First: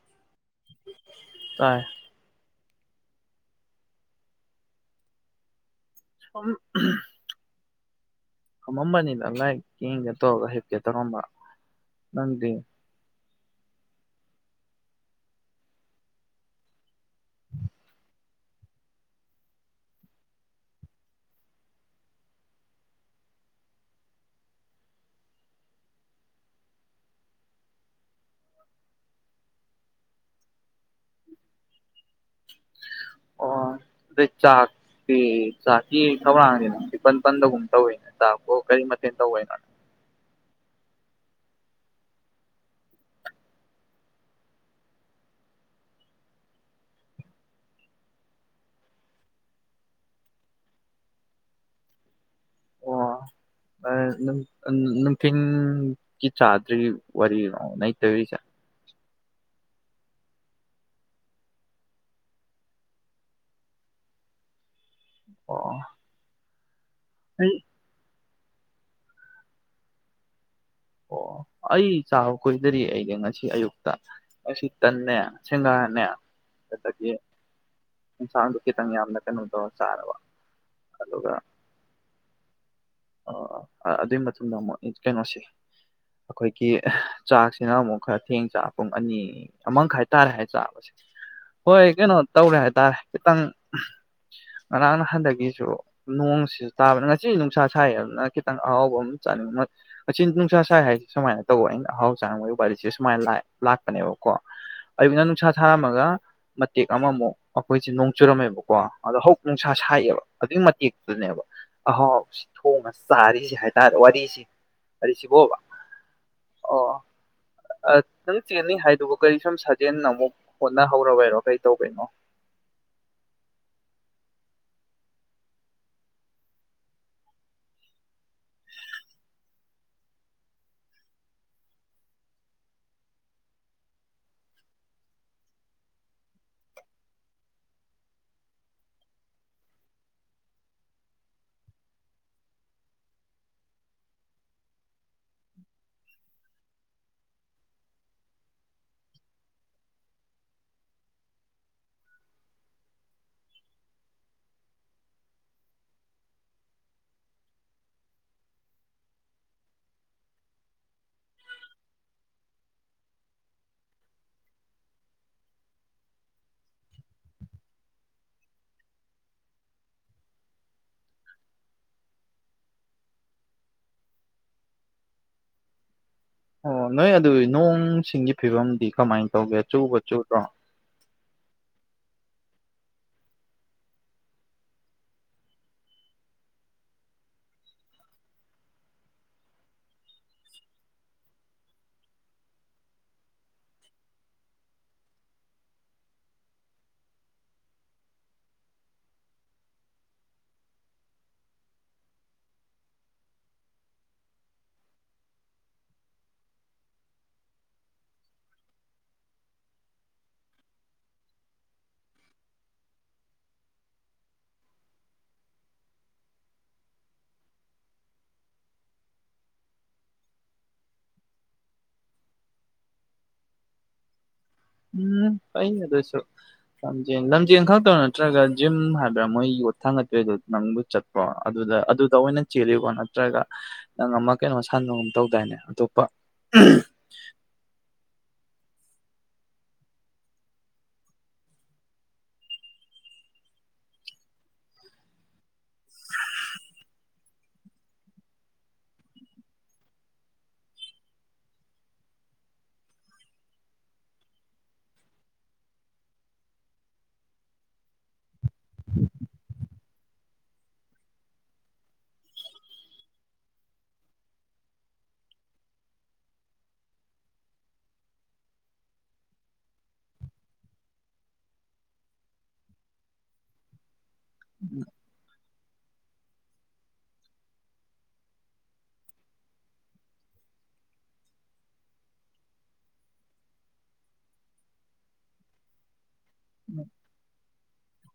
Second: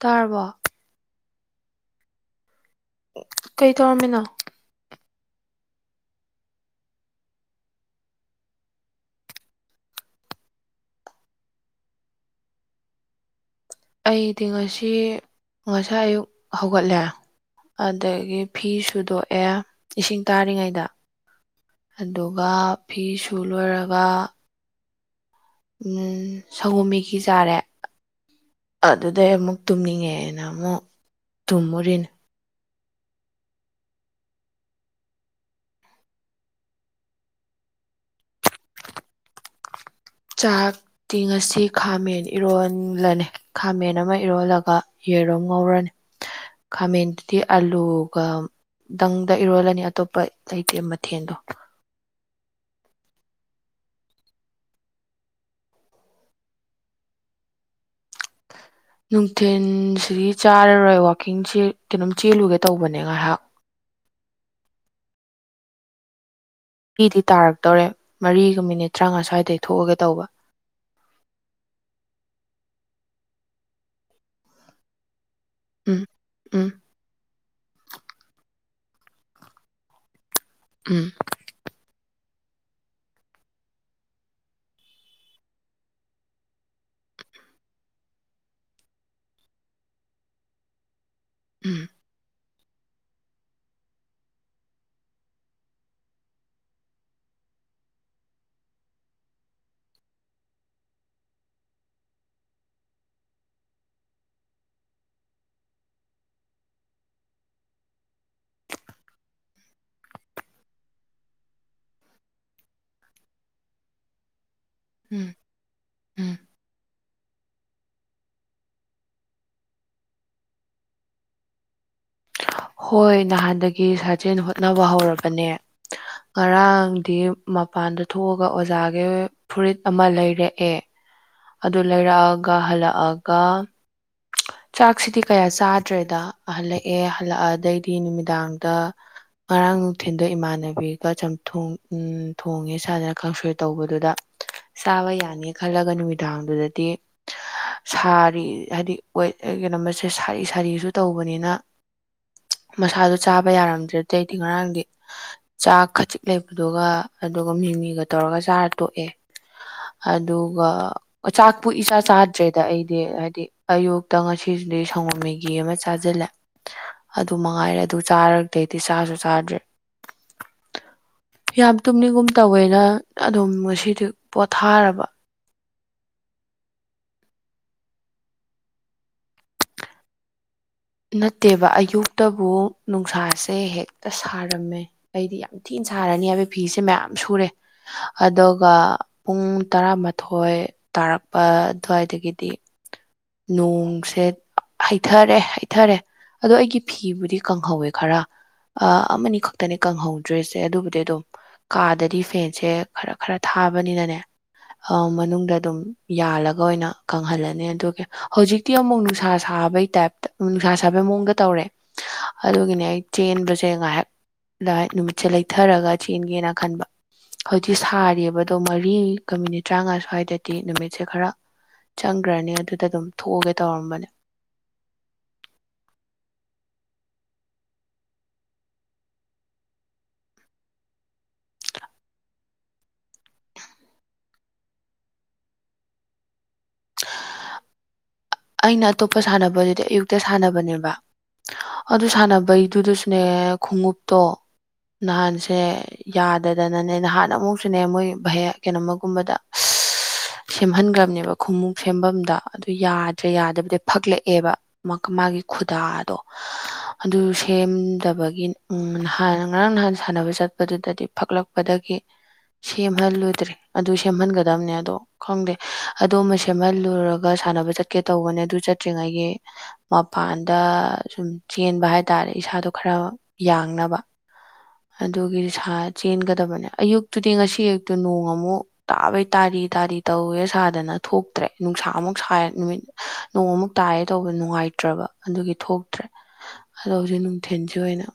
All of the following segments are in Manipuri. ꯇꯥꯔꯕꯣ ꯇꯥꯏ ꯀꯩ ꯇꯧꯔꯝꯃꯤꯅꯣ ꯁꯨꯝ ꯎꯝ ꯐꯝꯃꯝꯕꯅꯤꯗ ꯂꯥꯏꯛ ꯌꯦꯡꯒꯦ ꯇꯧꯔꯒ ꯍꯤꯞꯀꯦ ꯇꯧꯔꯝꯕ ꯅꯪꯗꯤ ꯑꯩꯗꯤ ꯉꯁꯤ ꯉꯁꯥꯏ ꯑꯌꯨꯛ ꯍꯧꯒꯠꯂꯦ ꯑꯗꯒꯤ ꯐꯤ ꯁꯨꯗꯣꯛꯑꯦ ꯏꯁꯤꯡ ꯇꯥꯔꯤꯉꯩꯗ ꯑꯗꯨꯒ ꯐꯤꯁꯨ ꯂꯣꯏꯔꯒ ꯎꯝ ꯁꯪꯒꯣꯝ ꯃꯦꯒꯤ ꯆꯥꯔꯦ ꯑꯗꯨꯗꯩ ꯑꯃꯨꯛ ꯇꯨꯝꯅꯤꯡꯉꯦꯅ ꯑꯃꯨꯛ ꯇꯨꯝꯃꯨꯔꯤꯅꯦ ꯑꯣ ꯑꯗꯨꯢ ꯆꯥꯛ [unintelligible] ꯢꯄꯟ ꯄꯟꯗꯒꯨꯝ ꯇꯧꯔꯦꯅ ꯆꯥꯛꯄꯨ ꯀꯔꯤ ꯃꯊꯦꯜ ꯇꯧꯔꯦꯕ ꯆꯥꯛꯇꯤ ꯉꯁꯤ ꯈꯥꯃꯦꯟ ꯏꯔꯣꯟꯕꯅꯦ ꯈꯥꯃꯦꯟ ꯑꯃ ꯏꯔꯣꯜꯂꯒ ꯌꯦꯔꯨꯝ ꯉꯧꯔꯅꯤ ꯈꯥꯃꯦꯟꯗꯨꯗꯤ ꯑꯂꯨꯒ ꯗꯪꯗ ꯏꯔꯣꯜꯂꯅꯤ ꯑꯇꯣꯞꯄ ꯂꯩꯇꯦ ꯃꯊꯦꯟꯗꯣ [unintelligible] ꯀꯤ ꯆꯥꯗ꯭ꯔꯤ ꯋꯥꯔꯤ ꯅꯩ ꯇꯧꯔꯤꯁꯦ ꯅꯨꯡꯊꯤꯟꯁꯤꯗꯤ ꯆꯥꯔꯔꯣꯏ ꯋꯥꯛꯀꯤꯡꯁꯦ ꯀꯩꯅꯣꯝ ꯆꯦꯜꯂꯨꯒꯦ ꯇꯧꯕꯅꯦ ꯉꯥꯏꯍꯥꯛ ꯑꯣ ꯇꯤꯗꯤ ꯑꯩ ꯇꯥꯔꯛꯇꯧꯔꯦ ꯃꯔꯤꯒ ꯃꯤꯅꯤꯠ ꯇ꯭ꯔꯥꯉꯥ ꯁ꯭ꯋꯥꯏꯗꯗꯒꯤ ꯊꯣꯛꯑꯒꯦ ꯇꯧꯕ ꯑꯣ ꯑꯩ ꯆꯥꯕ ꯀꯣꯏꯗꯔꯤ ꯑꯩꯅꯦ ꯉꯁꯤ ꯑꯌꯨꯛꯇ ꯉꯁꯤ ꯇꯟꯅꯦ ꯎꯝ ꯁꯦꯡꯍꯥꯔꯅꯦ ꯎꯝ ꯑꯗꯨꯗꯒꯤ ꯑꯦꯟꯁꯥꯡꯗꯨ ꯈꯤꯇꯪ ꯌꯥꯝꯅ ꯀꯩꯅꯣ ꯇꯧꯔ ꯆꯥꯔꯕ ꯎꯝ ꯑꯗꯨꯒ ꯑꯣ ꯑꯗꯨꯏ ꯃꯇꯨꯡꯗ ꯑꯃꯨꯛ ꯀꯩꯅꯣꯁꯤ ꯑꯈꯣꯏꯀꯤ ꯆꯥꯛꯁꯤꯅ ꯑꯃꯨꯛ ꯈꯔ ꯊꯦꯡ ꯆꯥ ꯄꯨꯡ ꯑꯅꯤ ꯑꯃꯪꯈꯥꯏ ꯇꯥꯔꯦ ꯍꯥꯏ ꯆꯥꯕꯁꯦ ꯎꯝ ꯍꯣꯏ ꯀꯩꯅꯣꯝ ꯇꯧꯔꯦ ꯍꯥꯏꯇꯥꯔꯦ ꯈꯤꯇꯪ ꯉꯔꯥꯡ ꯅꯍꯥꯟꯗꯒꯤꯁꯨ ꯅꯣꯡꯁꯤꯁꯨ ꯇꯥꯕꯅꯤ ꯉꯁꯤ ꯅꯨꯡꯁꯥ ꯁꯥ ꯌꯦꯟꯂ ꯈꯤꯇꯪ ꯑꯍꯥꯎꯕ ꯑꯃ ꯆꯥꯅꯤꯡꯕ ꯑꯆꯤꯟ ꯅꯨꯡꯁꯥ ꯁꯥꯏ ꯍꯥꯏꯁꯦ ꯁꯨꯃꯥꯏꯅ ꯇꯧꯕ ꯑꯩꯅ ꯑꯍꯥꯎ ꯆꯥꯕꯒꯤ ꯋꯥꯔꯤꯁꯦ ꯁꯨꯃꯥꯏꯅ ꯂꯥꯛꯄꯅꯦꯕꯀꯣ ꯑꯌꯨꯛꯅ ꯅꯨꯡꯁꯥ ꯁꯥꯔꯝꯃꯒ ꯃꯇꯦꯛ ꯑꯃꯃꯨꯛ ꯑꯈꯣꯏꯆꯦ ꯅꯣꯡ ꯆꯨꯔꯝꯃꯦꯕꯀꯣ ꯑꯗꯣ ꯍꯧꯖꯤꯛ ꯅꯨꯡꯁꯥ ꯁꯥꯏꯑꯦꯕ ꯑꯗꯨꯢ ꯃꯇꯦꯛꯇꯨꯅꯦꯕ ꯑꯍꯥꯎ ꯁꯤ ꯊꯣꯡꯉ ꯆꯥꯔꯤꯁꯦ ꯍꯥꯏꯇꯥꯔꯦ ꯋꯥꯔꯤꯁꯤ ꯎꯝ ꯋꯥꯁꯤꯕꯣꯕ ꯎꯝ ꯑꯣ ꯅꯪ ꯆꯦꯟꯅꯤ ꯍꯥꯏꯗꯨꯕꯨ ꯀꯔꯤ ꯁꯨꯝ ꯁꯥꯖꯦꯜ ꯑꯃꯨꯛ ꯍꯣꯠꯅꯍꯧꯔꯕꯩꯔꯣ ꯀꯔꯤ ꯇꯧꯕꯩꯅꯣ ꯍꯣꯏ ꯅꯍꯥꯟꯗꯒꯤ ꯁꯥꯖꯦꯜ ꯍꯣꯠꯅꯕ ꯍꯧꯔꯕꯅꯦ ꯉꯔꯥꯡꯗꯤ ꯃꯄꯥꯟꯗ ꯊꯣꯛꯑꯒ ꯑꯣꯖꯥꯒꯤ ꯐꯨꯔꯤꯠ ꯑꯃ ꯂꯩꯔꯛꯑꯦ ꯑꯗꯨ ꯂꯩꯔꯛꯑꯒ ꯍꯜꯂꯛꯑꯒ ꯆꯥꯛꯁꯤꯗꯤ ꯀꯌꯥ ꯆꯥꯗ꯭ꯔꯦꯗ ꯍꯜꯂꯛꯑꯦ ꯍꯜꯂꯛꯑꯗꯩꯗꯤ ꯅꯨꯃꯤꯗꯥꯡꯗ ꯉꯔꯥꯡ ꯅꯨꯡꯊꯤꯟꯗꯣ ꯏꯃꯥꯟꯅꯕꯤꯒ ꯆꯝꯊꯣꯡ ꯊꯣꯡꯉꯦ ꯁꯥꯅ ꯈꯪꯁꯣꯏ ꯇꯧꯕꯗꯨꯗ ꯆꯥꯕ ꯌꯥꯅꯤ ꯈꯜꯂꯒ ꯅꯨꯃꯤꯗꯥꯡꯗꯨꯗꯗꯤ ꯁꯥꯔꯤ ꯍꯥꯏꯗꯤ ꯍꯣꯏ ꯀꯩꯅꯣꯃꯁꯦ ꯁꯥꯔꯤ ꯁꯥꯔꯤꯁꯨ ꯇꯧꯕꯅꯤꯅ ꯃꯁꯥꯗꯨ ꯆꯥꯕ ꯌꯥꯔꯝꯗ꯭ꯔꯦ ꯑꯇꯩꯗꯤ ꯉꯔꯥꯡꯗꯤ ꯆꯥꯛ ꯈꯖꯤꯛ ꯂꯩꯕꯗꯨꯒ ꯑꯗꯨꯒ ꯃꯤꯃꯤꯒ ꯇꯧꯔꯒ ꯆꯥꯔ ꯇꯣꯛꯑꯦ ꯑꯗꯨꯒ ꯑꯆꯥꯛꯄꯨ ꯏꯆꯥ ꯆꯥꯗ꯭ꯔꯦꯗ ꯑꯩꯗꯤ ꯍꯥꯏꯗꯤ ꯑꯌꯨꯛꯇ ꯉꯁꯤꯗꯤ ꯁꯪꯒꯣꯝ ꯃꯦꯒꯤ ꯒꯤ ꯑꯃ ꯆꯥꯖꯤꯜꯂꯦ꯫ ꯑꯗꯨ ꯃꯉꯥꯏꯔꯦ ꯑꯗꯨ ꯆꯥꯔꯛꯇꯩꯗꯤ ꯆꯥꯖꯨ ꯆꯥꯗ꯭ꯔꯤ꯫ ꯌꯥꯝ ꯇꯨꯝꯅꯤꯡꯒꯨꯝ ꯇꯧꯋꯦꯅ ꯑꯗꯨꯝ ꯉꯁꯤꯗꯤ ꯄꯣꯊꯥꯔꯕ꯫ ꯑꯣ ꯅꯣꯏ ꯑꯗꯨꯏ ꯅꯣꯡꯁꯤꯡꯒꯤ ꯐꯤꯕꯝꯗꯤ ꯀꯃꯥꯏꯅ ꯇꯧꯒꯦ ꯆꯨꯕ ꯆꯨꯗ꯭ꯔꯣ꯫ ꯅꯠꯇꯦꯕ ꯑꯌꯨꯛꯇꯕꯨ ꯅꯨꯡꯁꯥꯁꯦ ꯍꯦꯛꯇ ꯁꯥꯔꯝꯃꯦ꯫ ꯑꯩꯗꯤ ꯌꯥꯝ ꯊꯤꯟ ꯁꯥꯔꯅꯤ ꯍꯥꯢꯕꯩ ꯐꯤꯁꯦ ꯃꯌꯥꯝ ꯁꯨꯔꯦ꯫ ꯑꯗꯣꯒ ꯄꯨꯡ ꯇꯔꯥꯃꯥꯊꯣꯏ ꯇꯥꯔꯛꯄ ꯑꯗ꯭ꯋꯥꯏꯗꯒꯤꯗꯤ ꯅꯣꯡꯁꯦ ꯍꯩꯊꯔꯦ ꯍꯩ ꯊꯔꯦ ꯑꯗꯣ ꯑꯩꯒꯤ ꯐꯤꯕꯨꯗꯤ ꯀꯪꯍꯧꯋꯦ ꯈꯔ꯫ ꯑꯥ ꯑꯃꯅꯤ ꯈꯛꯇꯅꯦ ꯀꯪꯍꯧꯗ꯭ꯔꯤꯁꯦ ꯑꯗꯨꯕꯨꯗꯤ ꯑꯗꯨꯝ ꯀꯥꯗꯗꯤ ꯐꯦꯟꯁꯦ ꯈꯔ ꯈꯔ ꯊꯥꯕꯅꯤꯅꯅꯦ ꯑꯥ ꯃꯅꯨꯡꯗ ꯑꯗꯨꯝ ꯌꯥꯜꯂꯒ ꯑꯣꯏꯅ ꯀꯪꯍꯜꯂꯅꯤ ꯑꯗꯨꯒꯤ ꯍꯧꯖꯤꯛ ꯇꯤ ꯑꯃꯨꯛ ꯅꯨꯡꯁꯥ ꯁꯥꯕꯩ ꯇꯥꯏꯞꯇ ꯎꯝ ꯅꯨꯡꯁꯥ ꯁꯥꯕꯩ ꯃꯑꯣꯡꯗ ꯇꯧꯔꯦ꯫ ꯑꯗꯨꯒꯤꯅꯦ ꯑꯩ ꯆꯦꯟꯕꯁꯦ ꯉꯥꯏꯍꯛ꯫ ꯂꯥꯢꯠ ꯅꯨꯃꯤꯠꯁꯦ ꯂꯩꯊꯔꯒ ꯆꯦꯟꯒꯦꯅ ꯈꯟꯕ꯫ ꯍꯧꯖꯤꯛ ꯁꯥꯔꯤꯌꯦꯕꯗꯣ ꯃꯔꯤꯒ ꯃꯤꯅꯤꯠ ꯇꯔꯥꯉꯥ ꯁ꯭ꯋꯥꯏꯗꯗꯤ ꯅꯨꯃꯤꯠꯁꯦ ꯈꯔ ꯆꯪꯒ꯭ꯔꯅꯤ ꯑꯗꯨꯗ ꯑꯗꯨꯝ ꯊꯣꯛꯑꯒꯦ ꯇꯧꯔꯝꯕꯅꯦ꯫ ꯎꯝ ꯄꯩꯅ ꯗꯨꯁꯨ ꯂꯝꯖꯦꯟ ꯂꯝꯖꯦꯟ ꯈꯛꯇꯔꯣ ꯅꯠꯇ꯭ꯔꯒ ꯖꯤꯝ ꯍꯥꯏꯕ꯭ꯔꯥ ꯃꯣꯏ ꯌꯣꯠꯊꯥꯡꯒꯠꯄꯩꯗꯣ ꯅꯪꯕꯨꯢ ꯆꯠꯄ꯭ꯔꯣ ꯑꯗꯨꯗ ꯑꯗꯨꯗ ꯑꯣꯏꯅ ꯆꯦꯜꯂꯤꯀꯣ ꯅꯠꯇ꯭ꯔꯒ ꯅꯪ ꯑꯃ ꯀꯩꯅꯣ ꯁꯟꯅꯒꯨꯝ ꯇꯧꯗꯥꯏꯅꯦ ꯑꯇꯣꯞꯄ ꯎꯝ꯫ ꯑꯩꯅ ꯑꯇꯣꯞꯄ ꯁꯥꯟꯅꯕꯗꯨꯗꯤ ꯑꯌꯨꯛꯇ ꯁꯥꯟꯅꯕꯅꯦꯕ ꯑꯗꯨ ꯁꯥꯟꯅꯕꯩꯗꯨꯗꯁꯨꯅꯦ ꯈꯨꯡꯎꯞꯇꯣ ꯅꯍꯥꯟꯁꯦ ꯌꯥꯗꯗꯅꯅꯦ ꯅꯍꯥꯟ ꯑꯃꯨꯛꯁꯨꯅꯦ ꯃꯣꯏ ꯚꯩꯌ ꯀꯩꯅꯣꯝꯃꯒꯨꯝꯕꯗ ꯁꯦꯝꯍꯟꯒꯝꯕꯅꯦꯕ ꯈꯨꯝꯃꯨꯛ ꯁꯦꯝꯕꯝꯗ ꯑꯗꯨ ꯌꯥꯗ꯭ꯔꯦ ꯌꯥꯗꯕꯗꯩ ꯐꯛꯂꯛꯑꯦꯕ꯫ ꯃꯛ ꯃꯥꯒꯤ ꯈꯨꯗꯥꯗꯣ ꯑꯗꯨ ꯁꯦꯝꯗꯕꯒꯤ ꯎꯝ ꯅꯍꯥꯟ ꯉꯔꯥꯡ ꯅꯍꯥꯟ ꯁꯥꯟꯅꯕ ꯆꯠꯄꯗꯨꯗꯗꯤ ꯐꯛꯂꯛꯄꯗꯒꯤ ꯁꯦꯝꯍꯜꯂꯨꯗ꯭ꯔꯦ ꯑꯗꯨ ꯁꯦꯝꯍꯟꯒꯗꯝꯅꯦ ꯑꯗꯣ ꯈꯪꯗꯦ ꯑꯗꯨ ꯑꯃ ꯁꯦꯝꯃꯜꯂꯨꯔꯒ ꯁꯥꯟꯅꯕ ꯆꯠꯀꯦ ꯇꯧꯕꯅꯦ ꯑꯗꯨ ꯆꯠꯇ꯭ꯔꯤꯉꯩꯒꯤ ꯃꯄꯥꯟꯗ ꯁꯨꯝ ꯆꯦꯟꯕ ꯍꯥꯏ ꯇꯥꯔꯦ ꯏꯁꯥꯗꯣ ꯈꯔ ꯌꯥꯡꯅꯕ꯫ [unintelligible] ꯑꯗꯨꯒꯤ ꯁꯥ ꯆꯦꯟꯒꯗꯕꯅꯦ ꯑꯌꯨꯛꯇꯨꯗꯤ ꯉꯁꯤ ꯑꯌꯨꯛꯇꯨ ꯅꯣꯡ ꯑꯃꯨꯛ ꯇꯥꯕꯩ ꯇꯥꯔꯤ ꯇꯥꯔꯤ ꯇꯧꯋꯦ ꯁꯥꯗꯅ ꯊꯣꯛꯇ꯭ꯔꯦ ꯅꯨꯡꯁꯥꯃꯨꯛ ꯁꯥꯏ ꯅꯨꯃꯤꯠ ꯅꯣꯡ ꯑꯃꯨꯛ ꯇꯥꯏꯌꯦ ꯇꯧꯕꯗ ꯅꯨꯡꯉꯥꯏꯇ꯭ꯔꯕ ꯑꯗꯨꯒꯤ ꯊꯣꯛꯇ꯭ꯔꯦ ꯑꯗꯣ ꯍꯧꯖꯤꯛ ꯅꯨꯡ ꯊꯤꯟꯁꯤ ꯑꯣꯏꯅ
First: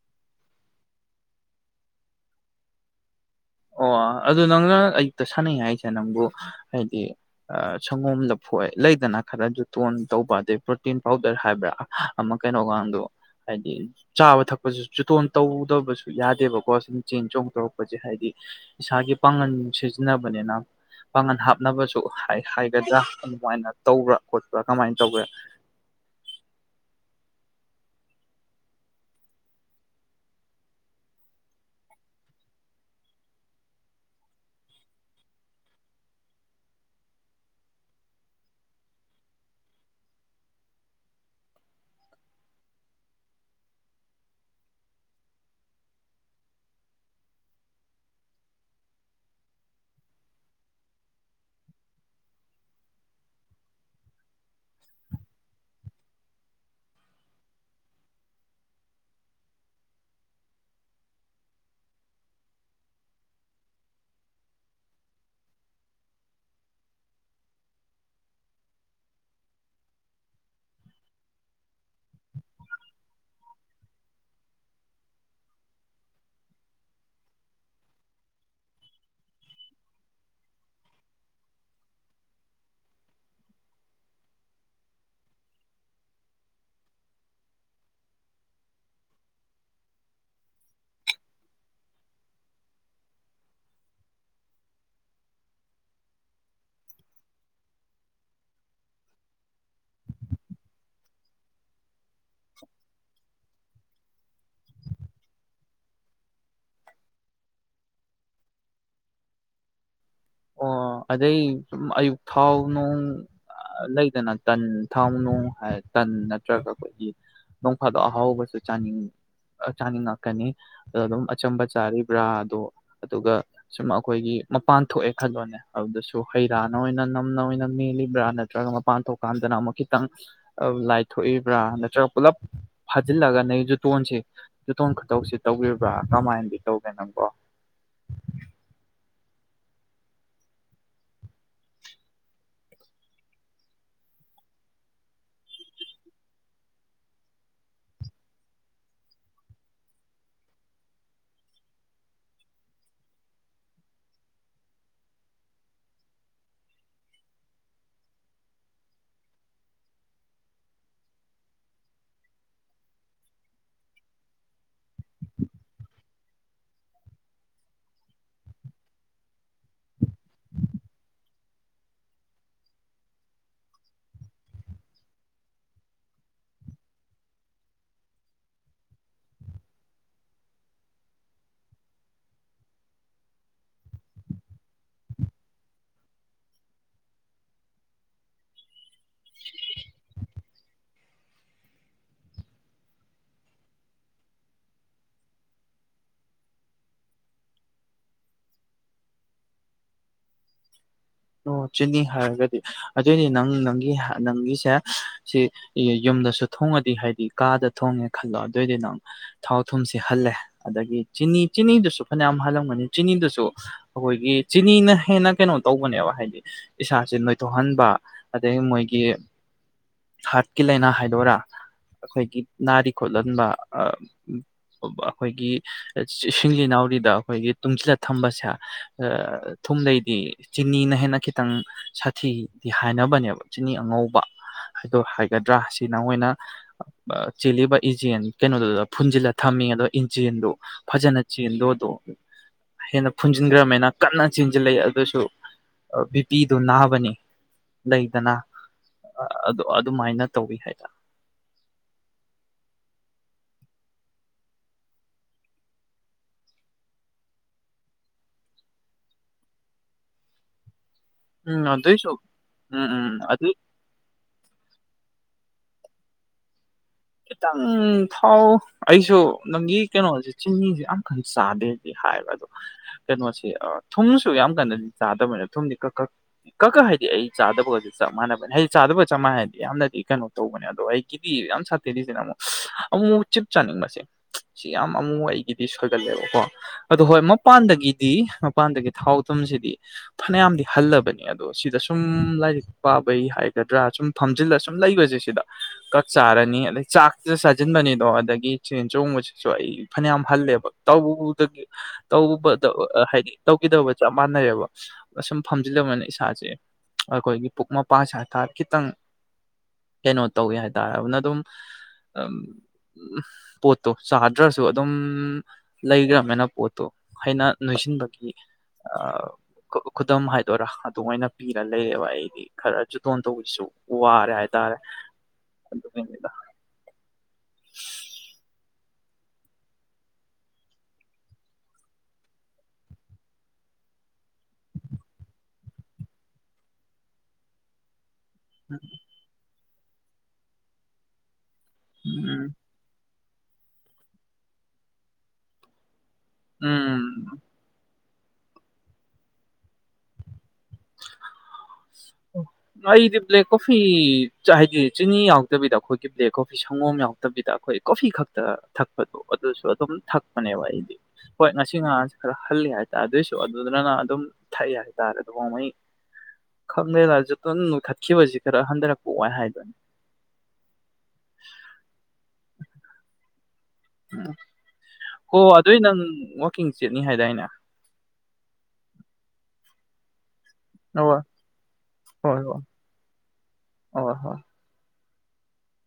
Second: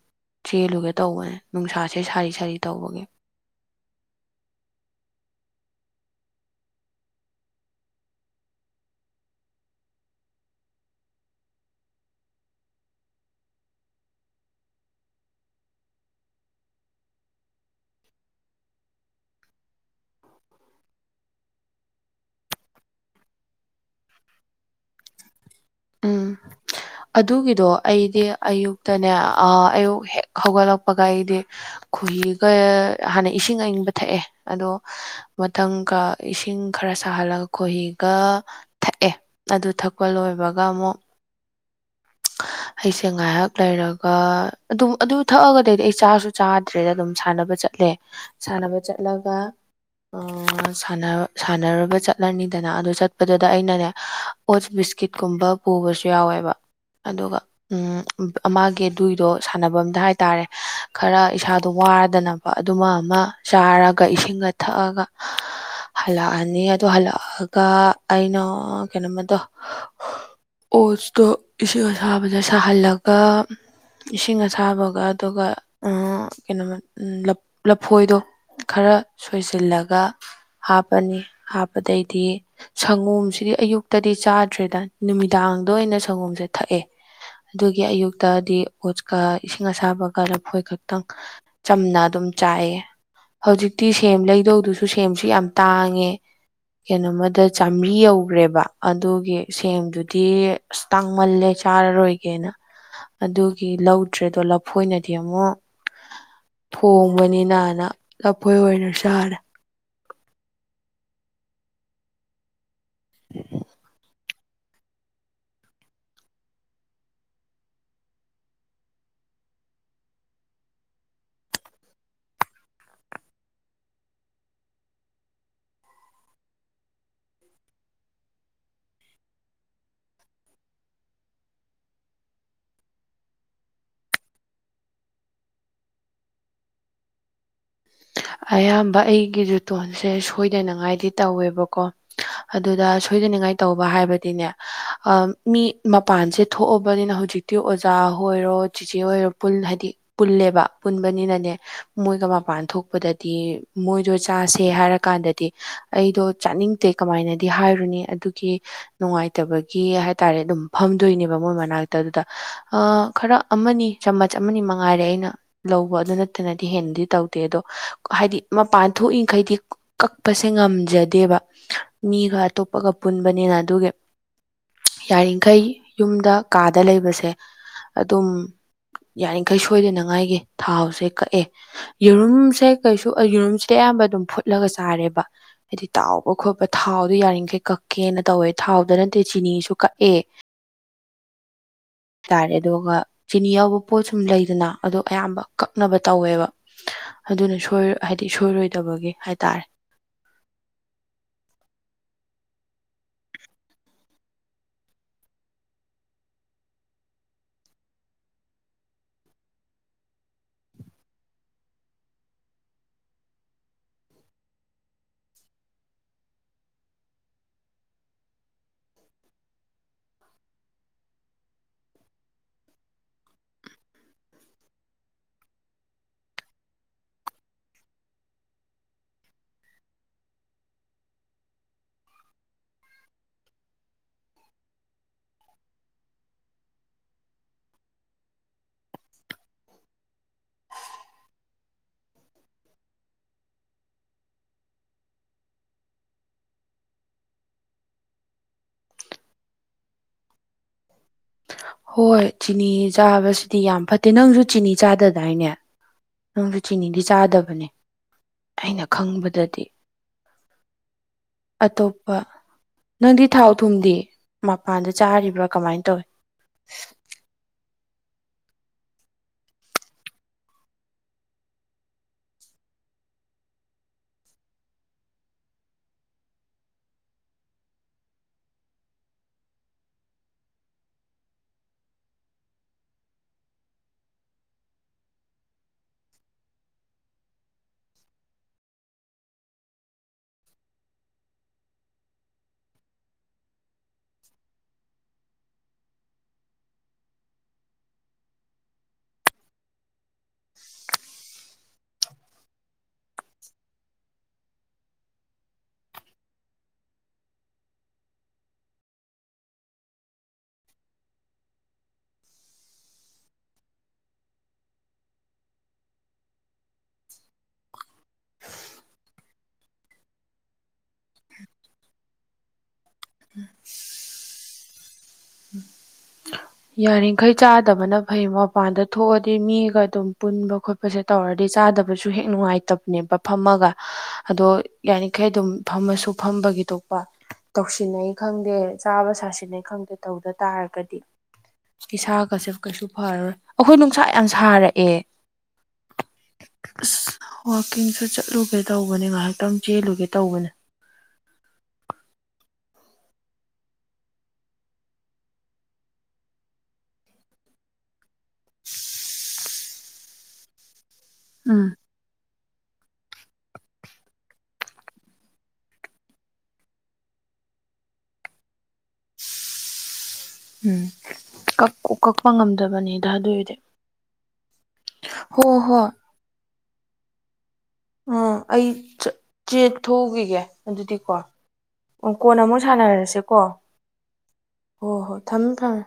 ꯆꯦꯜꯂꯨꯒꯦ ꯇꯧꯕꯅꯦ ꯅꯨꯡꯁꯥꯁꯦ ꯁꯥꯔꯤ ꯁꯥꯔꯤ ꯇꯧꯕꯒꯤ꯫ ꯑꯣ ꯑꯗꯨ ꯅꯪꯅ ꯑꯌꯨꯛꯇ ꯁꯥꯟꯅꯩ ꯍꯥꯏꯁꯦ ꯅꯪꯕꯨ ꯍꯥꯏꯗꯤ ꯑꯥ ꯁꯪꯒꯣꯝ ꯂꯐꯣꯏ ꯂꯩꯗꯅ ꯈꯔ ꯖꯨꯇꯣꯟ ꯇꯧꯕ ꯑꯗꯩ ꯄ꯭ꯔꯣꯇꯤꯟ ꯄꯥꯎꯗꯔ ꯍꯥꯏꯕ꯭ꯔꯥ ꯑꯃ ꯀꯩꯅꯣꯀꯥꯟꯗꯣ ꯍꯥꯏꯗꯤ ꯆꯥꯕ ꯊꯛꯄꯁꯨ ꯖꯨꯇꯣꯟ ꯇꯧꯗꯕꯁꯨ ꯌꯥꯗꯦꯕꯀꯣ ꯁꯨꯝ ꯆꯦꯟ ꯆꯣꯡ ꯇꯧꯔꯛꯄꯖꯦ ꯍꯥꯏꯗꯤ ꯏꯁꯥꯒꯤ ꯄꯥꯡꯒꯟ ꯁꯤꯖꯟꯅꯕꯅꯦꯅ꯫ ꯄꯥꯒꯟ ꯍꯥꯞꯅꯕꯁꯨ ꯍꯥꯏ ꯍꯥꯏꯒꯗ꯭ꯔꯥ ꯑꯗꯨꯃꯥꯏꯅ ꯇꯧꯕ꯭ꯔꯥ ꯈꯣꯠꯄ꯭ꯔ ꯀꯃꯥꯏꯟ ꯇꯧꯒꯦ꯫ ꯎꯝ꯫ ꯑꯗꯨꯒꯤꯗꯣ ꯑꯩꯗꯤ ꯑꯌꯨꯛꯇꯅꯦ ꯑꯥ ꯑꯌꯨꯛ ꯍꯦꯛ ꯍꯧꯒꯠꯂꯛꯄꯒ ꯑꯩꯗꯤ ꯈꯨꯍꯤꯒ ꯍꯥꯟꯅ ꯏꯁꯤꯡ ꯑꯏꯪꯕ ꯊꯛꯑꯦ ꯑꯗꯣ ꯃꯊꯪꯒ ꯏꯁꯤꯡ ꯈꯔ ꯁꯥꯍꯜꯂꯒ ꯈꯣꯍꯤꯒ ꯊꯛꯑꯦ ꯑꯗꯨ ꯊꯛꯄ ꯂꯣꯏꯕꯒ ꯑꯃꯨꯛ [unintelligible] ꯑꯩꯁꯦ ꯉꯥꯏꯍꯥꯛ ꯂꯩꯔꯒ ꯑꯗꯨꯝ ꯑꯗꯨ ꯊꯛꯑꯒꯗꯩꯗꯤ ꯑꯩ ꯆꯥꯁꯨ ꯆꯥꯗ꯭ꯔꯦꯗ ꯑꯗꯨꯝ ꯁꯥꯟꯅꯕ ꯆꯠꯂꯦ ꯁꯥꯟꯅꯕ ꯆꯠꯂꯒ ꯑꯥ ꯁꯥꯟꯅ ꯁꯥꯟꯅꯔꯨꯕ ꯆꯠꯂꯅꯤꯗꯅ ꯑꯗꯨ ꯆꯠꯄꯗꯨꯗ ꯑꯩꯅꯅꯦ ꯑꯣꯠꯁ ꯕꯤꯁꯀꯤꯠꯀꯨꯝꯕ ꯄꯨꯕꯁꯨ ꯌꯥꯎꯋꯦꯕ ꯑꯗꯨꯒ ꯎꯝ ꯑꯃꯥꯒꯤ ꯑꯗꯨꯏꯗꯣ ꯁꯥꯟꯅꯕꯝꯗ ꯍꯥꯏꯇꯥꯔꯦ ꯈꯔ ꯏꯁꯥꯗꯣ ꯋꯥꯗꯅ ꯑꯗꯨꯃ ꯑꯃ ꯆꯥꯔꯒ ꯏꯁꯤꯡꯒ ꯊꯛꯑꯒ ꯍꯜꯂꯑꯅꯤ ꯑꯗꯨ ꯍꯜꯂꯑꯒ ꯑꯩꯅ ꯀꯩꯅꯣꯃꯗꯣ ꯑꯣꯠꯁꯇꯣ ꯏꯁꯤꯡ ꯑꯁꯥꯕꯗ ꯁꯥꯍꯜꯂꯒ ꯏꯁꯤꯡ ꯑꯁꯥꯕꯒ ꯑꯗꯨꯒ ꯑꯥ ꯀꯩꯅꯣꯃ ꯎꯝ ꯂꯞ ꯂꯐꯣꯏꯗꯣ ꯈꯔ ꯁꯣꯏꯖꯤꯜꯂꯒ ꯍꯥꯞꯄꯅꯤ ꯍꯥꯞꯄꯗꯩꯗꯤ ꯁꯪꯒꯣꯝꯁꯤꯗꯤ ꯑꯌꯨꯛꯇꯗꯤ ꯆꯥꯗ꯭ꯔꯦꯗ ꯅꯨꯃꯤꯗꯥꯡꯗ ꯑꯣꯏꯅ ꯁꯪꯒꯣꯝꯁꯦ ꯊꯛꯑꯦ ꯑꯗꯨꯒꯤ ꯑꯌꯨꯛꯇꯗꯤ ꯑꯣꯠꯁꯀ ꯏꯁꯤꯡ ꯑꯁꯥꯕꯒ ꯂꯐꯣꯏ ꯈꯛꯇꯪ ꯆꯝꯅ ꯑꯗꯨꯝ ꯆꯥꯏꯑꯦ ꯍꯧꯖꯤꯛꯇꯤ ꯁꯦꯝ ꯂꯩꯗꯧꯗꯨꯁꯨ ꯁꯦꯝꯁꯨ ꯌꯥꯝ ꯇꯥꯡꯉꯦ ꯀꯩꯅꯣꯃꯗ ꯆꯥꯝꯔꯤ ꯌꯧꯈ꯭ꯔꯦꯕ ꯑꯗꯨꯒꯤ ꯁꯦꯝꯗꯨꯗꯤ ꯑꯁ ꯇꯥꯡ ꯃꯜꯂꯦ ꯆꯥꯔꯔꯣꯏꯒꯦꯅ ꯑꯗꯨ ꯒꯤ ꯂꯧꯗ꯭ꯔꯦꯗꯣ ꯂꯐꯣꯏꯅꯗꯤ ꯑꯃꯨꯛ ꯊꯣꯡꯕꯅꯤꯅꯅ ꯂꯐꯣꯏ ꯑꯣꯏꯅ ꯆꯥꯔꯦ ꯑꯣ ꯑꯗꯩ ꯑꯌꯨꯛ ꯊꯥꯎ ꯅꯨꯡ ꯑ ꯂꯩꯗꯅ ꯇꯟ ꯊꯥꯎꯅꯨꯡ ꯍꯥꯏ ꯇꯟ ꯅꯠꯇ꯭ꯔꯒ ꯑꯩꯈꯣꯏꯒꯤ ꯅꯣꯡ ꯐꯥꯗꯣꯛ ꯑꯍꯥꯎꯕꯁꯨ ꯆꯥꯅꯤꯡ ꯆꯥꯅꯤꯡꯉꯛꯀꯅꯤ ꯑꯗꯨꯝ ꯑꯆꯝꯕ ꯆꯥꯔꯤꯕ꯭ꯔꯥ ꯑꯗꯣ ꯑꯗꯨꯒ ꯁꯨꯝ ꯑꯩꯈꯣꯏꯒꯤ ꯃꯄꯥꯟ ꯊꯣꯛꯑꯦ ꯈꯜꯂꯣꯅꯦ ꯑꯗꯨꯗꯁꯨ ꯍꯩ ꯔꯥꯅ ꯑꯣꯏꯅ ꯅꯝꯅ ꯑꯣꯏꯅ ꯃꯦꯜꯂꯤꯕ꯭ꯔꯥ ꯅꯠꯇ꯭ꯔꯒ ꯃꯄꯥꯟ ꯊꯣꯛꯀꯥꯟꯗꯅ ꯑꯃꯨꯛ ꯈꯤꯇꯪ ꯂꯥꯏꯊꯣꯛꯏꯕ꯭ꯔꯥ ꯅꯠꯇ꯭ꯔꯒ ꯄꯨꯜꯂꯞ ꯐꯥꯖꯤꯜꯂꯒ ꯅꯩꯖꯨꯇꯣꯟꯁꯦ ꯖꯨꯇꯣꯟ ꯈꯨꯇꯧꯁꯤ ꯇꯧꯕꯤꯕ꯭ꯔꯥ ꯀꯃꯥꯏꯅꯗꯤ ꯇꯧꯒꯦ ꯅꯪꯕꯣ ꯑꯌꯥꯝꯕ ꯑꯩꯒꯤ ꯖꯨꯇꯣꯟꯁꯦ ꯁꯣꯏꯗꯅꯉꯥꯏꯗꯤ ꯇꯧꯋꯦꯕꯀꯣ ꯑꯗꯨꯗ ꯁꯣꯏꯗꯅꯤꯉꯥꯏ ꯇꯧꯕ ꯍꯥꯏꯕꯗꯤꯅꯦ ꯑ ꯃꯤ ꯃꯄꯥꯟꯁꯦ ꯊꯣꯛꯑꯕꯅꯤꯅ ꯍꯧꯖꯤꯛꯇꯤ ꯑꯣꯖꯥ ꯑꯣꯏꯔꯣ ꯆꯤꯆꯦ ꯑꯣꯏꯔꯣ ꯄꯨꯜ ꯍꯥꯏꯗꯤ ꯄꯨꯜꯂꯦꯕ ꯄꯨꯟꯕꯅꯤꯅꯅꯦ ꯃꯣꯏꯒ ꯃꯄꯥꯟ ꯊꯣꯛ ꯄꯗꯗꯤ ꯃꯣꯏꯗꯣ ꯆꯥꯁꯦ ꯍꯥꯏꯔ ꯀꯥꯟꯗꯗꯤ ꯑꯩꯗꯣ ꯆꯥꯅꯤꯡꯇꯦ ꯀꯃꯥꯏꯅꯗꯤ ꯍꯥꯏꯔꯨꯅꯤ ꯑꯗꯨꯒꯤ ꯅꯨꯡꯉꯥꯏꯇꯕꯒꯤ ꯍꯥꯏ ꯇꯔꯦ ꯑꯗꯨꯝ ꯐꯝꯗꯣꯏꯅꯦꯕ ꯃꯣꯏ ꯃꯅꯥꯛꯇ ꯑꯗꯨꯗ ꯑ ꯈꯔ ꯑꯃꯅꯤ ꯆꯥꯃꯆ ꯑꯃꯅꯤ ꯃꯉꯥꯏꯔꯦ ꯑꯩꯅ ꯂꯧꯕ ꯑꯗꯨ ꯅꯠꯇꯅꯗꯤ ꯍꯦꯟꯅꯗꯤ ꯇꯧꯗꯦ ꯑꯗꯣ ꯍꯥꯏꯗꯤ ꯃꯄꯥꯟ ꯊꯣꯛꯏꯈꯩꯗꯤ ꯀꯛꯄꯁꯦ ꯉꯝꯖꯗꯦꯕ ꯃꯤꯒ ꯑꯇꯣꯞꯄꯒ ꯄꯨꯟꯕꯅꯤꯅ ꯑꯗꯨꯒꯤ ꯌꯥꯔꯤꯈꯩ ꯌꯨꯝꯗ ꯀꯥꯗ ꯂꯩꯕꯁꯦ ꯑꯗꯨꯝ ꯌꯥꯔꯤꯈꯩ ꯁꯣꯏꯗꯅꯉꯥꯏꯒꯤ ꯊꯥꯎꯁꯦ ꯀꯛꯑꯦ ꯌꯦꯔꯨꯝ ꯁꯦ ꯀꯩꯁꯨ ꯌꯦꯔꯨꯝꯁꯦ ꯑꯌꯥꯝꯕ ꯑꯗꯨꯝ ꯐꯨꯠꯂꯒ ꯆꯥꯔꯦꯕ ꯍꯥꯏꯗꯤ ꯇꯥꯎꯕ ꯈꯣꯠꯄ ꯊꯥꯎꯗꯣ ꯌꯥꯔꯤꯃꯈꯩ ꯀꯛꯀꯦꯅ ꯇꯧꯋꯦ ꯊꯥꯎꯗ ꯅꯠꯇꯦ ꯆꯤꯅꯤꯁꯨ ꯀꯛꯑꯦ [inaudible] ꯍꯥꯏꯇꯥꯔꯦ ꯑꯗꯨꯒ ꯆꯤꯅꯤ ꯌꯥꯎꯕ ꯄꯣꯠ ꯁꯨꯝ ꯂꯩꯗꯅ ꯑꯗꯣ ꯑꯌꯥꯝꯕ ꯀꯛꯅꯕ ꯇꯧꯋꯦꯕ ꯑꯗꯨꯅ ꯁꯣꯏ ꯍꯥꯏꯗꯤ ꯁꯣꯏꯔꯣꯏꯗꯕꯒꯤ ꯍꯥꯏꯇꯥꯔꯦ ꯑꯣ ꯆꯤꯅꯤ ꯍꯥꯏꯔꯒꯗꯤ ꯑꯗꯨꯏꯅꯤ ꯅꯪ ꯅꯪꯒꯤ ꯅꯪꯒꯤꯁꯦ ꯁꯤ ꯌꯨꯝꯗꯁꯨ ꯊꯣꯡꯉꯗꯤ ꯍꯥꯏꯗꯤ ꯀꯥꯗ ꯊꯣꯡꯉꯦ ꯈꯜꯂꯣ ꯑꯗꯨꯑꯣꯏꯗꯤ ꯅꯪ ꯊꯥꯎ ꯊꯨꯝꯁꯤ ꯍꯜꯂꯦ ꯑꯗꯒꯤ ꯆꯤꯅꯤ ꯆꯤꯅꯤꯗꯨꯁꯨ ꯐꯅꯌꯥꯝ ꯍꯜꯂꯝꯒꯅꯤ ꯆꯤꯅꯤꯗꯨꯁꯨ ꯑꯩꯈꯣꯏꯒꯤ ꯆꯤꯅꯤꯅ ꯍꯦꯟꯅ ꯀꯩꯅꯣ ꯇꯧꯕꯅꯦꯕ ꯍꯥꯏꯗꯤ ꯏꯁꯥꯁꯦ ꯅꯣꯏꯊꯣꯛꯍꯟꯕ ꯑꯗꯒꯤ ꯃꯣꯏꯒꯤ ꯍꯥꯔꯠꯀꯤ ꯂꯩꯏꯅ ꯍꯥꯏꯗꯣꯏꯔꯥ ꯑꯩꯈꯣꯏꯒꯤ ꯅꯥꯔꯤ ꯈꯣꯠꯍꯟꯕ ꯑꯩꯈꯣꯏꯒꯤ ꯁꯤꯡꯂꯤ ꯅꯥꯎꯔꯤꯗ ꯑꯩꯈꯣꯏꯒꯤ ꯇꯨꯡꯁꯤꯜꯂ ꯊꯝꯕꯁꯦ ꯑꯥ ꯊꯨꯝꯗꯩꯗꯤ ꯆꯤꯅꯤꯅ ꯍꯦꯟ ꯅ ꯈꯤꯇꯪ ꯁꯥꯊꯤꯗꯤ ꯍꯥꯏꯅꯕꯅꯦꯕ ꯆꯤꯅꯤ ꯑꯉꯧꯕ ꯍꯥꯏꯗꯣ ꯍꯥꯏꯒꯗ꯭ꯔꯥ ꯁꯤꯅ ꯑꯣꯏꯅ ꯆꯦꯜꯂꯤꯕ ꯏꯟꯆꯦꯟ ꯀꯩꯅꯣꯗꯨꯗ ꯐꯨꯟꯖꯤꯜꯂ ꯊꯝꯃꯤ ꯑꯗꯣ ꯏꯟꯖꯦꯟꯗꯨ ꯐꯖꯅ ꯆꯦꯟꯗꯣꯗꯣ ꯍꯦꯟꯅ ꯐꯨꯟꯖꯤꯟꯈ꯭ꯔꯅꯤꯅ ꯀꯟꯅ ꯆꯦꯟꯁꯤꯜꯂꯩ ꯑꯗꯨꯁꯨ ꯑ ꯕꯤꯄꯤꯗꯨ ꯅꯥꯕꯅꯦ ꯂꯩꯗꯅ ꯑ ꯑꯗꯣ ꯑꯗꯨꯃꯥꯏꯅ ꯇꯧꯏ ꯍꯥꯏꯗ ꯍꯣꯏ ꯆꯤꯅꯤ ꯆꯥꯕꯁꯤꯗꯤ ꯌꯥꯝ ꯐꯠꯇꯦ ꯅꯪꯁꯨ ꯆꯤꯅꯤ ꯆꯥꯗꯗꯥꯏꯅꯦ ꯅꯪꯁꯨ ꯆꯤꯅꯤꯗꯤ ꯆꯥꯗꯕꯅꯦ ꯑꯩꯅ ꯈꯪꯕꯗꯗꯤ ꯎꯝ ꯑꯗꯨꯏꯁꯨ ꯑꯇꯣꯞꯄ ꯎꯝ ꯎꯝ ꯅꯪꯗꯤ ꯑꯗꯨ ꯊꯥꯎ ꯊꯨꯝꯗꯤ ꯃꯄꯥꯟꯗ ꯆꯥꯔꯤꯕ꯭ꯔꯥ ꯀꯃꯥꯏꯅ ꯇꯧꯏ ꯈꯤꯇꯪ ꯊꯥꯎ ꯑꯩꯁꯨ ꯅꯪꯒꯤ ꯀꯩꯅꯣꯁꯦ ꯆꯤꯅꯤꯖꯦ ꯌꯥꯝꯀꯟ ꯆꯥꯗꯦꯗꯤ ꯍꯥꯏꯕ ꯑꯗꯣ ꯀꯩꯅꯣꯁꯤ ꯑꯥ ꯊꯨꯝꯁꯨ ꯌꯥꯝ ꯀꯟꯅꯗꯤ ꯆꯥꯗꯝꯅꯤꯅ ꯊꯨꯝꯗꯤ ꯀꯛꯀꯛ ꯀꯀꯥ ꯍꯥꯏꯗꯤ ꯑꯩ ꯆꯥꯗꯕꯑꯣꯗꯤ ꯆꯞ ꯃꯥꯟꯅꯕꯅꯦ ꯍꯥꯏꯗꯤ ꯆꯥꯗꯕꯒ ꯆꯞ ꯃꯥꯟꯅꯩ ꯍꯥꯏꯗꯤ ꯌꯥꯝꯅꯗꯤ ꯀꯩꯅꯣ ꯇꯧꯕꯅꯦ ꯑꯗꯣ ꯑꯩꯒꯤꯗꯤ ꯌꯥꯝ ꯁꯥꯠ ꯇꯪꯗꯤꯁꯤꯅ ꯃꯨꯛ ꯑꯃꯨꯃꯨꯛ ꯆꯤꯞ ꯆꯥꯅꯤꯡꯕꯁꯦ ꯁꯤ ꯌꯥꯝ ꯑꯃꯨ ꯃꯨꯛ ꯑꯩꯒꯤꯗꯤ ꯁꯣꯏꯒꯜꯂꯦꯕꯀꯣ ꯑꯗꯣ ꯍꯣꯏ ꯃꯄꯥꯟꯗꯒꯤꯗꯤ ꯃꯄꯥꯟꯗꯒꯤ ꯊꯥꯎ ꯊꯨꯝꯁꯤꯗꯤ ꯐꯅꯌꯥꯝꯗꯤ ꯍꯜꯂꯕꯅꯤ ꯑꯗꯣ ꯁꯤꯗ ꯁꯨꯝ ꯂꯥꯏꯔꯤꯛ ꯄꯥꯕꯩ ꯍꯥꯏꯒꯗ꯭ꯔꯥ ꯁꯨꯝ ꯐꯝꯖꯤꯜꯂ ꯁꯨꯝ ꯂꯩꯕꯖꯦ ꯁꯤꯗ ꯀꯛ ꯆꯥꯔꯅꯤ ꯑꯗꯩ ꯆꯥꯛꯗ ꯆꯥꯖꯤꯟꯕꯅꯤꯗꯣ ꯑꯗꯒꯤ ꯆꯦꯟ ꯆꯣꯡꯕꯁꯤꯁꯨ ꯑꯩ ꯐꯅꯌꯥꯝ ꯍꯜꯂꯦꯕ ꯇꯧꯕꯕꯨꯗꯒꯤ ꯇꯧꯕꯗꯥ ꯑꯣꯑꯥ ꯍꯥꯏꯗꯤ ꯇꯧꯒꯤꯗꯕ ꯆꯞ ꯃꯥꯟꯅꯔꯦꯕ ꯑꯁꯨꯝ ꯐꯝꯖꯤꯜꯂꯕꯅꯦ ꯏꯁꯥꯖꯦ ꯑꯩꯈꯣꯏꯒꯤ ꯄꯨꯛ ꯃꯄꯥ ꯁꯥꯏꯊꯥ ꯈꯤꯇꯪ ꯀꯩꯅꯣ ꯇꯧꯋꯦ ꯍꯥꯏꯇꯥꯔ ꯑꯅꯗꯨꯝ ꯑꯝ ꯄꯣꯠꯇꯣ ꯆꯥꯗ꯭ꯔꯁꯨ ꯑꯗꯨꯝ ꯂꯩꯒ꯭ꯔꯃꯦꯅ ꯄꯣꯠꯇꯣ ꯍꯩꯅ ꯅꯣꯏꯁꯤꯟꯕꯒꯤ ꯑꯥꯎ ꯀ ꯈꯨꯗꯝ ꯍꯥꯏꯗꯣꯔꯥ ꯑꯗꯨꯃꯥꯏꯅ ꯄꯤꯔ ꯂꯩꯔꯦꯕ ꯑꯩꯗꯤ ꯈꯔ ꯖꯨꯇꯣꯟ ꯇꯧꯕꯁꯨ ꯋꯥꯔꯦ ꯍꯥꯏꯇꯥꯔꯦ ꯌꯥꯔꯤꯈꯩ ꯆꯥꯗꯕꯅ ꯐꯩ ꯃꯄꯥꯟꯗ ꯊꯣꯛꯑꯗꯤ ꯃꯤꯒ ꯑꯗꯨꯝ ꯄꯨꯟꯕ ꯈꯣꯠ ꯈꯣꯁꯦ ꯇꯧꯔꯗꯤ ꯆꯥꯗꯕꯁꯨ ꯍꯦꯛ ꯅꯨꯡꯉꯥꯏꯇꯝꯅꯦꯕ ꯐꯝꯃꯒ ꯑꯗꯣ ꯌꯥꯔꯤꯈꯩ ꯑꯗꯨꯝ ꯐꯝꯃꯁꯨ ꯐꯝꯕꯒꯤ ꯊꯣꯛꯄ ꯇꯧꯁꯤꯟꯅꯩ ꯈꯪꯗꯦ ꯆꯥꯕ ꯁꯥꯁꯤꯟꯅꯩ ꯈꯪꯗꯦ ꯇꯧꯗ ꯇꯥꯔꯒꯗꯤ ꯏꯁꯥꯒꯁꯦ ꯎꯝ ꯀꯩꯁꯨ ꯐꯔꯔꯣꯏ ꯑꯩꯈꯣꯏ ꯅꯨꯡꯁꯥ ꯌꯥꯝ ꯁꯥꯔꯛꯑꯦ ꯎꯝ ꯀꯤꯡꯁꯨ ꯆꯠꯂꯨꯒꯦ ꯇꯧꯕꯅꯦ ꯉꯥꯍꯥꯛꯇꯪ ꯆꯦꯜꯂꯨꯒꯦ ꯇꯧꯕꯅꯦ [inaudible] ꯑꯩꯗꯤ ꯕ꯭ꯂꯦꯛ ꯀꯣꯐꯤ ꯆꯥ ꯍꯥꯏꯗꯤ ꯆꯤꯅꯤ ꯌꯥꯎꯗꯕꯤꯗ ꯑꯩꯈꯣꯏꯒꯤ ꯕ꯭ꯂꯦꯛ ꯀꯣꯐꯤ ꯁꯪꯒꯣꯝ ꯌꯥꯎ ꯇꯕꯤꯗ ꯑꯩꯈꯣꯏ ꯀꯣꯐꯤ ꯈꯛꯇ ꯊꯛꯄꯗꯣ ꯑꯗꯨꯁꯨ ꯑꯗꯨꯝ ꯊꯛꯄꯅꯦꯕ ꯑꯩꯗꯤ ꯍꯣꯏ ꯎꯝ ꯉꯁꯤ ꯉꯍꯥꯟꯁꯤ ꯈꯔ ꯍꯜꯂꯤ ꯍꯥꯏꯇꯥ ꯑꯗꯨꯏꯁꯨ ꯑꯗꯨꯗꯨꯅ ꯑꯗꯨꯝ ꯊꯛꯏ ꯍꯥꯏꯇꯥꯔꯦ ꯑꯗꯨ ꯅꯣꯡꯃꯩ ꯈꯪꯗꯦꯗ ꯖꯨꯇꯨꯟ ꯅꯣꯏꯈꯠꯈꯤꯕꯁꯤ ꯈꯔ ꯍꯟꯗꯔꯛꯄ ꯋꯥꯏ ꯍꯥꯏꯕꯅꯤ ꯎꯝ ꯀꯛ ꯎ ꯀꯛꯄ ꯉꯝꯗ꯭ꯔꯕꯅꯤꯗ ꯑꯗꯨꯏꯗꯤ ꯎꯝ ꯍꯣ ꯑꯗꯨꯏ ꯅꯪ ꯋꯥꯛꯀꯤꯡ ꯆꯦꯠꯅꯤ ꯍꯥꯏꯗꯥꯏꯅꯦ ꯑꯥ ꯑꯩ ꯆꯠ ꯆꯦꯠ ꯊꯣꯛꯎꯒꯤꯒꯦ ꯑꯗꯨꯗꯤꯀꯣ ꯍꯣꯏ ꯑꯣ ꯍꯣꯏ ꯀꯣꯟꯅ ꯍꯣꯏ ꯑꯃꯨꯛ ꯁꯥꯟꯅꯔꯁꯦꯀꯣ ꯍꯣꯏ ꯍꯣꯏ ꯍꯣ ꯍꯣ ꯊꯝꯃꯦ ꯊꯝꯃꯦ